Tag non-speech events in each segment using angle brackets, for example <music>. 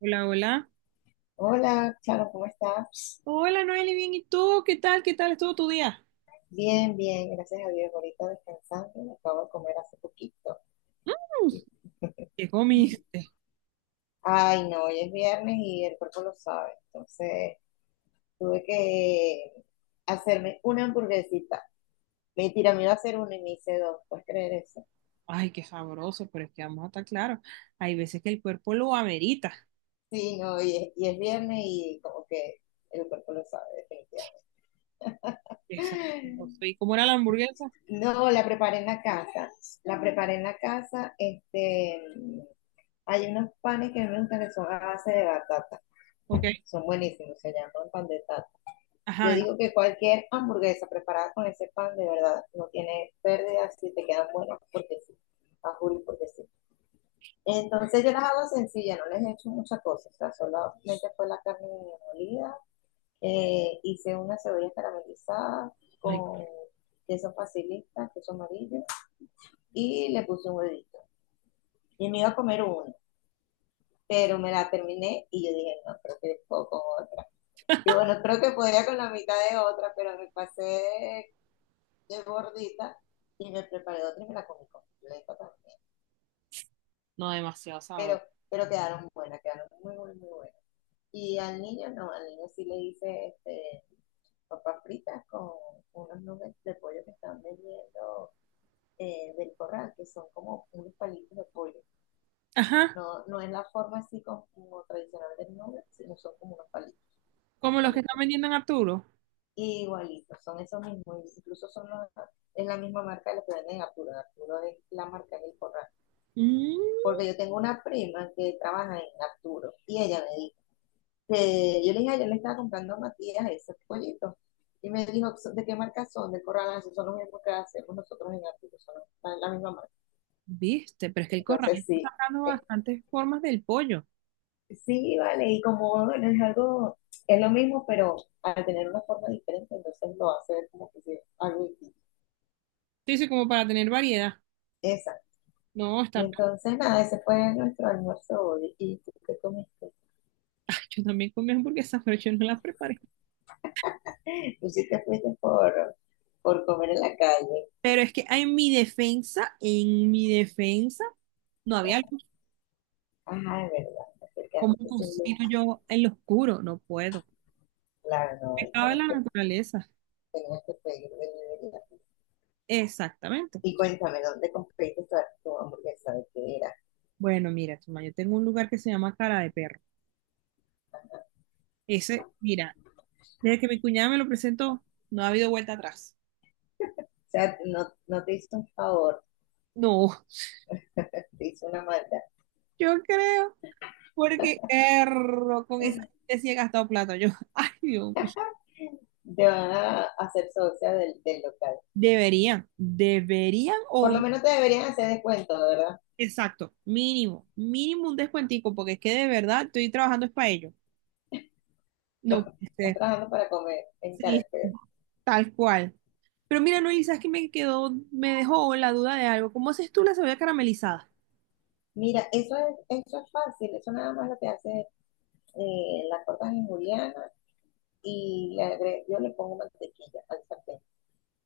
Hola, hola. Hola, Charo, ¿cómo estás? Hola, Noeli, bien. ¿Y tú? ¿Qué tal? ¿Qué tal estuvo tu día? Bien, bien, gracias a Dios. Ahorita descansando, acabo de comer hace poquito. <laughs> ¿Qué comiste? Ay, no, hoy es viernes y el cuerpo lo sabe. Entonces, tuve que hacerme una hamburguesita. Mentira, me iba a hacer una y me hice dos. ¿Puedes creer eso? Ay, qué sabroso, pero es que vamos a estar claros. Hay veces que el cuerpo lo amerita. Sí, no, y es viernes y como que el cuerpo lo sabe, definitivamente. Exacto. ¿Y <laughs> cómo era la hamburguesa? No, la preparé en la casa. La preparé en la casa. Hay unos panes que a mí me gustan que son a base de batata. Ok. Son buenísimos, se llaman pan de tata. Yo Ajá. digo que cualquier hamburguesa preparada con ese pan, de verdad, no tiene pérdida si te quedan buenas porque sí. A Juli porque sí. Entonces yo las hago sencillas, no les he hecho muchas cosas. O sea, solamente fue la carne molida. Hice una cebolla caramelizada Ay, con queso facilita, queso amarillo. Y le puse un huevito. Y me iba a comer uno, pero me la terminé y yo dije, no, creo que puedo con otra. Y bueno, creo que podía con la mitad de otra, pero me pasé de gordita y me preparé otra y me la comí completa también. no, demasiado sabor. Pero, pero quedaron buenas, quedaron muy, muy, muy buenas. Y al niño no, al niño sí le hice papas fritas con unos nubes de pollo que están vendiendo del corral, que son como unos palitos de pollo. Ajá. No, no es la forma así como tradicional del nube, sino son como unos palitos. Como los que están Palitos. vendiendo en Arturo. Igualitos, son esos mismos, incluso es la misma marca de los que venden en Arturo. En Arturo es la marca del corral. Mm, Porque yo tengo una prima que trabaja en Arturo y ella me dijo que yo le dije: "Ay, yo le estaba comprando a Matías esos pollitos. Y me dijo, ¿de qué marca son? Del corral". Ah, sí, son los mismos que hacemos nosotros en Arturo, son la misma marca. viste, pero es que el corral Entonces está sí, sacando eh, bastantes formas del pollo. sí, vale, y como bueno, es algo, es lo mismo, pero al tener una forma diferente, entonces lo hace ver como que es algo distinto. Sí, sí, como para tener variedad. Esa. No, Y está. entonces, nada, ese fue nuestro almuerzo hoy. ¿Y tú qué comiste? <laughs> Yo también comí hamburguesas, pero yo no las preparé. Tú sí te fuiste por comer en la calle. Pero es que en mi defensa, en mi defensa. No había luz. Ajá, es verdad, te ¿Cómo acercaste sin luz. cocino yo en lo oscuro? No puedo. Claro, no, ahí Pecado de la tenías, naturaleza. tenías que pedir delivery. Exactamente. Y cuéntame, ¿dónde compraste tu hamburguesa? ¿De qué era? O Bueno, mira, chama, yo tengo un lugar que se llama Cara de Perro. Ese, mira, desde que mi cuñada me lo presentó, no ha habido vuelta atrás. sea, no, no te hizo un favor, No, <laughs> te hizo una maldad. yo creo, porque erro, con esa <laughs> gente sí he gastado plata. Yo, <laughs> ay, Dios mío. Te van a hacer socia del local. Deberían, deberían Por o, lo menos te deberían hacer descuento, ¿verdad? exacto, mínimo, mínimo un descuentico, porque es que de verdad estoy trabajando es para ello. <laughs> No puede Estás ser. trabajando para comer en Sí, Caracas. tal cual. Pero mira, Noel, ¿sabes qué me quedó? Me dejó la duda de algo. ¿Cómo haces tú la cebolla caramelizada? Mira, eso es fácil, eso nada más lo que hace la cortas en juliana y yo le pongo mantequilla al sartén.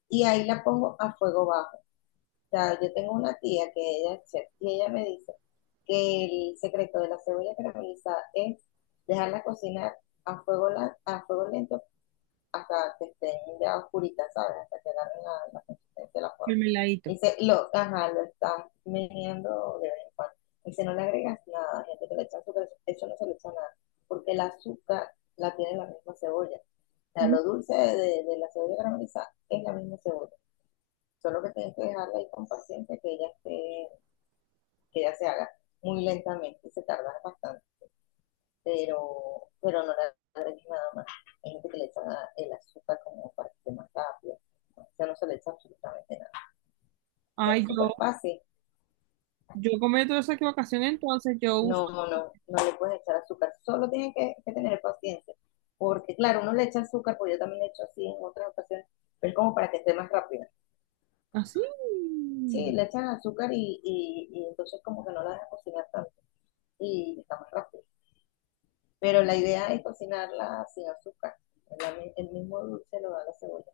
Y ahí la pongo a fuego bajo. O sea, yo tengo una tía que ella es chef y ella me dice que el secreto de la cebolla caramelizada es dejarla cocinar a fuego lento hasta que estén ya oscuritas, ¿sabes? Hasta que agarren la consistencia de la forma. El meladito. Dice, ajá, lo estás meneando de vez en cuando. Dice, no le agregas nada, gente que le echa azúcar, eso no se le echa nada, porque el azúcar la tiene la misma cebolla. O sea, Ujú. lo dulce de la cebolla caramelizada es la misma cebolla. Solo que tienes que dejarla ahí con paciencia que ella, que ella se haga muy lentamente, se tarda bastante, pero no le leche nada más. Hay gente que le echa el azúcar como para que esté más rápido. O sea, no se le echa absolutamente nada. O sea, Ay, es yo, súper fácil. yo cometo esa equivocación, entonces yo uso No, no, no le puedes echar azúcar. Solo tienen que tener paciencia. Porque, claro, uno le echa azúcar, porque yo también le echo así en otras ocasiones, pero como para que esté más rápida. así. Sí, le echan azúcar y entonces como que no la dejan cocinar tanto y está más rápido. Pero la idea es cocinarla sin azúcar. El mismo dulce lo da la cebolla.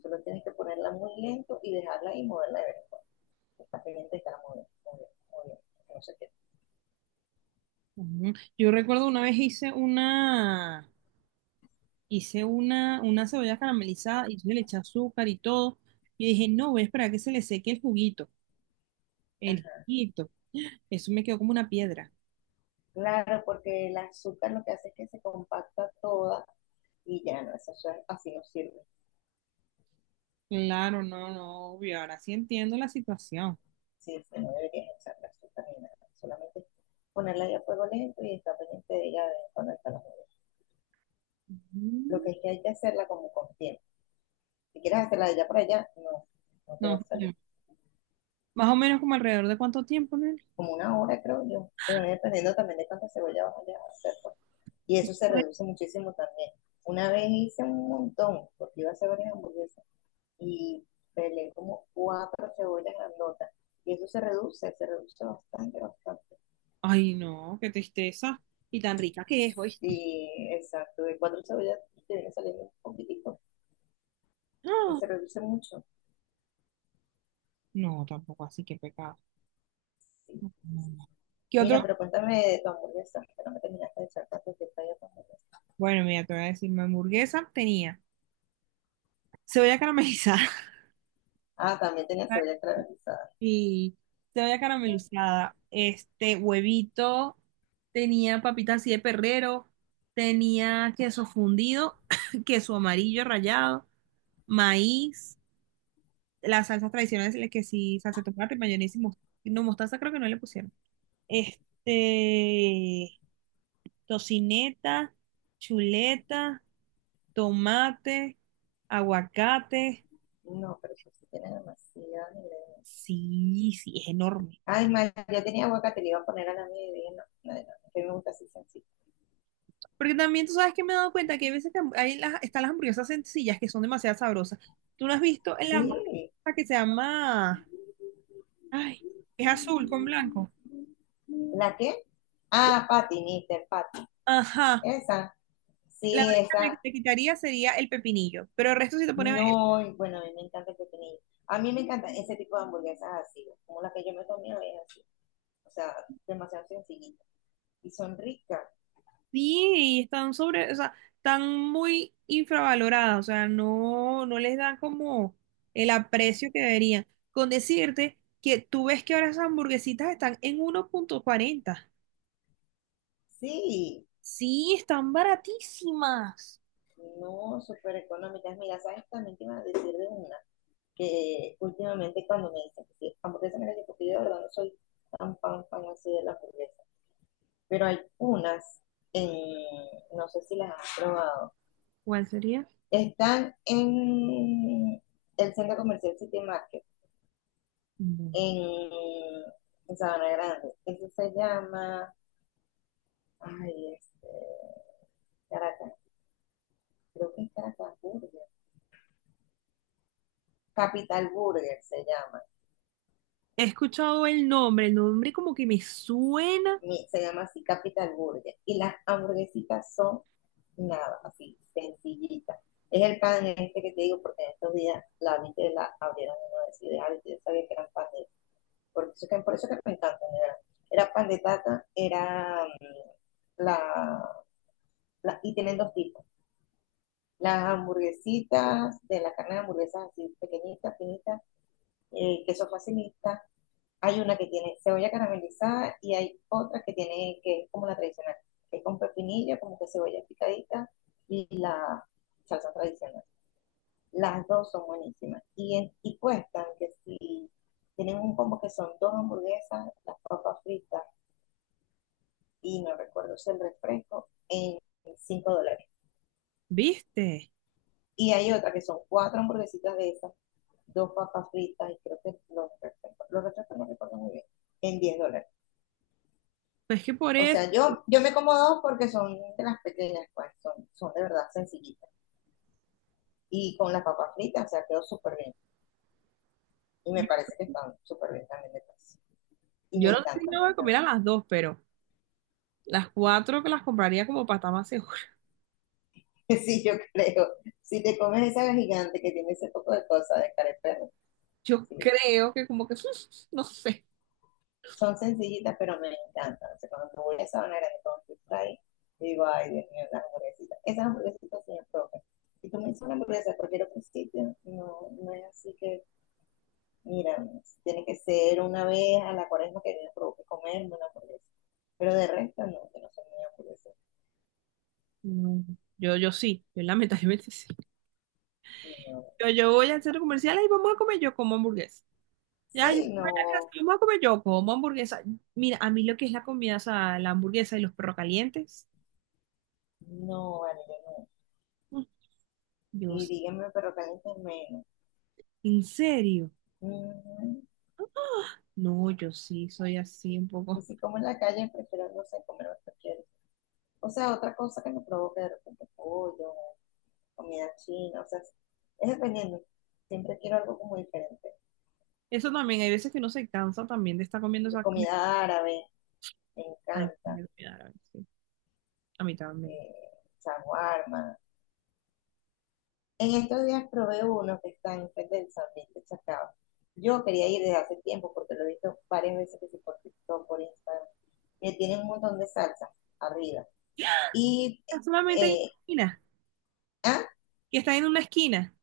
Solo tienes que ponerla muy lento y dejarla ahí y moverla de vez en cuando. Está pendiente y estará moviendo, moviendo, moviendo. No sé qué. Ujú. Yo recuerdo una vez hice una cebolla caramelizada y yo le eché azúcar y todo. Y dije, no, voy a esperar a que se le seque el juguito, el Ajá. juguito. Eso me quedó como una piedra. Claro, porque el azúcar lo que hace es que se compacta toda y ya no, así no sirve. Claro, no, no, obvio. Ahora sí entiendo la situación. Sí, sí, no deberías echar la azúcar ni nada. Solamente ponerla ahí a fuego lento y está pendiente de ella de vez en cuando estarla moviendo. Lo Mm. que es que hay que hacerla como con tiempo. Si quieres hacerla de allá para allá, no, no te va No, a salir. ya. ¿Más o menos como alrededor de cuánto tiempo, Nelly? Como una hora, creo yo. Y bueno, dependiendo también de cuánta cebolla vas a hacer, pues. Y eso se reduce muchísimo también. Una vez hice un montón, porque iba a hacer varias hamburguesas, y pelé como cuatro cebollas grandotas. Y eso se reduce bastante, bastante. Ay, no, qué tristeza. Y tan rica que es, ¿oíste? Y exacto, de cuatro cebollas te viene saliendo un poquitico, <gasps> ¡Ah! pues se reduce mucho. No, tampoco así, qué pecado. Sí, No, sí, no. sí. ¿Qué Mira, otro? pero cuéntame de tu hamburguesa, que no me terminaste de echar tantos detalles de tu hamburguesa. Bueno, mira, te voy a decir, mi hamburguesa tenía cebolla caramelizada. Ah, también tenía <laughs> cebolla caramelizada. Y cebolla caramelizada, este huevito, tenía papitas así de perrero, tenía queso fundido, <coughs> <laughs> queso amarillo rallado, maíz. Las salsas tradicionales, la que sí, salsa de tomate, mayonesa y mostaza. No, mostaza creo que no le pusieron. Este, tocineta, chuleta, tomate, aguacate. No, pero eso sí tiene demasiadas ingredientes. Sí, sí, es enorme. Ay, mal, ya tenía boca, te le iba a poner a la mía y dije, no, no, no, que me gusta así sencilla. Porque también tú sabes que me he dado cuenta que hay veces que hay las, están las hamburguesas sencillas que son demasiado sabrosas. ¿Tú no has visto en la Sí, hamburguesa que se llama... Ay, es azul con blanco? ¿la qué? Ah, Patty, Mister Patty. Ajá. Esa, La sí, única esa. que te quitaría sería el pepinillo. Pero el resto, si te pones... No, bueno, a mí me encanta el pepinillo. A mí me encanta ese tipo de hamburguesas así, como la que yo me comí hoy, es así. O sea, demasiado sencillita. Y son ricas. Sí, y están sobre, o sea, están muy infravaloradas, o sea, no, no les dan como el aprecio que deberían. Con decirte que tú ves que ahora esas hamburguesitas están en 1.40. Sí, Sí, están baratísimas. no, súper económicas. Mira, ¿sabes? También te iba a decir de una, que últimamente cuando me dicen que sí, hamburguesa, mira, yo porque yo de verdad no soy tan fan, fan así de la hamburguesa, pero hay unas, en, no sé si las has probado, ¿Cuál sería? están en el centro comercial City Market, Mm. en, en Sabana Grande. Eso se llama, ay, Caracas, creo que es Caracas Burger. Capital Burger se llama. He escuchado el nombre como que me suena, Se llama así Capital Burger. Y las hamburguesitas son nada, así, sencillitas. Es el pan este que te digo, porque en estos días la vi que la abrieron en la universidad y yo sabía que eran pan de por eso que me encanta. Era pan de tata, era la, y tienen dos tipos. Las hamburguesitas, de la carne de hamburguesas así pequeñitas, finitas, queso facilita. Hay una que tiene cebolla caramelizada y hay otra que tiene, que es como la tradicional, que es con pepinillo, como que cebolla picadita y la salsa tradicional. Las dos son buenísimas. Y cuestan que si tienen un combo que son dos hamburguesas, las papas fritas y no recuerdo si el refresco, en $5. ¿viste? Y hay otra que son cuatro hamburguesitas de esas, dos papas fritas y creo que los refrescos, no recuerdo muy bien, en $10. Pues que por O eso, sea, yo me como dos porque son de las pequeñas, pues, son de verdad sencillitas. Y con las papas fritas, o sea, quedó súper bien. Y me yo, parece que están súper bien también de precio. Y yo me no sé si encanta, me me voy a comer encanta. a <laughs> las dos, pero las cuatro que las compraría como para estar más... Sí, yo creo. Si te comes esa gigante que tiene ese poco de cosas de cara de perro, Yo sí, creo que como que, <laughs> no sé. son sencillitas, pero me encantan. O sea, cuando tú voy a Sabana Grande con tu ahí, y digo, ay, Dios mío, las hamburguesitas. Esas hamburguesitas se me propias. Si tú me dices una hamburguesa de cualquier otro sitio, no, no es así que, mira, tiene que ser una vez a la cuaresma que me provoque comerme una hamburguesa. Pero de resto, no, que no soy muy hamburguesa. No, yo sí, yo lamentablemente sí. Y no, Yo voy al centro comercial y vamos a comer, yo como hamburguesa. Ya, yo sí, voy a la casa no, vamos a comer, yo como hamburguesa. Mira, a mí lo que es la comida, o sea, la hamburguesa y los perros calientes, no, vale, yo no. mm, Y Dios, díganme, pero caliente menos. ¿en serio? Mm, No, yo sí, soy así un Y poco. si como en la calle, prefiero, no sé, comer cualquier o sea, otra cosa que me provoque de repente pollo, comida china, o sea, es dependiendo. Siempre quiero algo como diferente. Eso también, hay veces que uno se cansa también de estar comiendo esa comida. Comida árabe, me Ay, encanta. me voy a dar, sí, a mí también. Shawarma. En estos días probé uno que está en frente del San Vicente Chacao. Yo quería ir desde hace tiempo porque lo he visto varias veces que sí por TikTok, por Instagram. Que tiene un montón de salsa arriba. Y, Solamente hay eh, una eh, esquina, ah, que están en una esquina.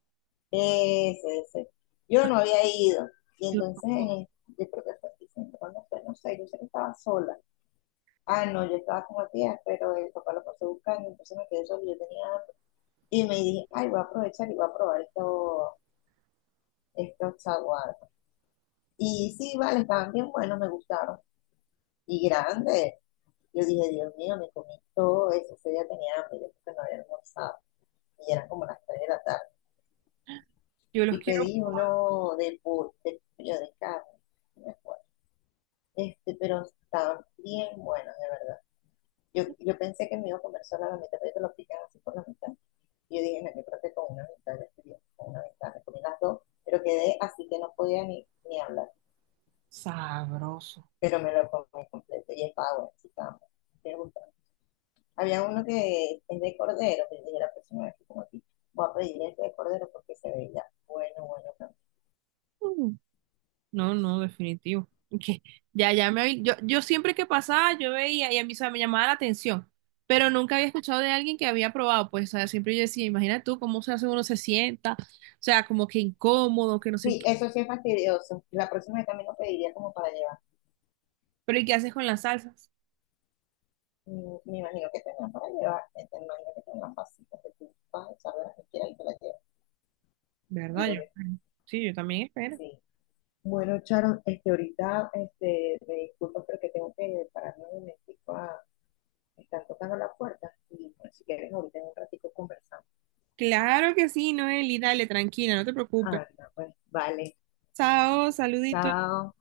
Ese, ese. Yo no había ido. Y Yo, entonces, yo creo que fue diciendo, ¿cuándo fue? No sé, yo sé que estaba sola. Ah, no, yo estaba con Matías pero el papá lo pasó buscando, entonces me quedé sola, yo tenía hambre. Y me dije, ay, voy a aprovechar y voy a probar estos chaguarmas. Y sí, vale, estaban bien buenos, me gustaron. Y grandes. Yo dije, Dios mío, me comí todo eso. Ese día tenía hambre, yo creo que no había almorzado. Y eran como las 3 de la tarde. yo los Y quiero... pedí uno de pollo, de carne, no me acuerdo. Pero estaban bien buenos, de verdad. Yo pensé que me iba a comer solo la mitad, pero te lo pican así por la mitad. Y yo dije, no, yo creo que con una mitad le estoy bien, con una mitad. Me comí las dos, pero quedé así que no podía ni hablar. Sabroso. Pero me lo comí completo y estaba bueno, sí, estaba bueno. Me gustó. Había uno que es de cordero, que yo dije la próxima vez que como aquí, voy a pedir este de cordero porque se veía bueno, bueno, bueno. Mm. No, no, definitivo. <laughs> Que... Ya, ya me habí- yo siempre que pasaba, yo veía y a mí, o sea, me llamaba la atención, pero nunca había escuchado de alguien que había probado, pues, o sea, siempre yo decía, imagina tú cómo se hace uno se sienta, o sea, como que incómodo, que no sé Sí, qué. eso sí es fastidioso. La próxima vez también lo pediría como para llevar. Pero ¿y qué haces con las salsas? Me imagino que tendrán para llevar, me imagino que tendrán pasitas que tú vas a echar de las que quieras y te las llevas, ¿Verdad? digo Yo, yo. sí, yo también espero. Sí. Bueno, Charon, ahorita, me disculpo, pero que tengo que pararme un momentico a... Están tocando la puerta y pues, si quieres ahorita en un ratico conversamos. Claro que sí, Noeli, dale, tranquila, no te preocupes. Ah, no, pues vale, Chao, saluditos. chao.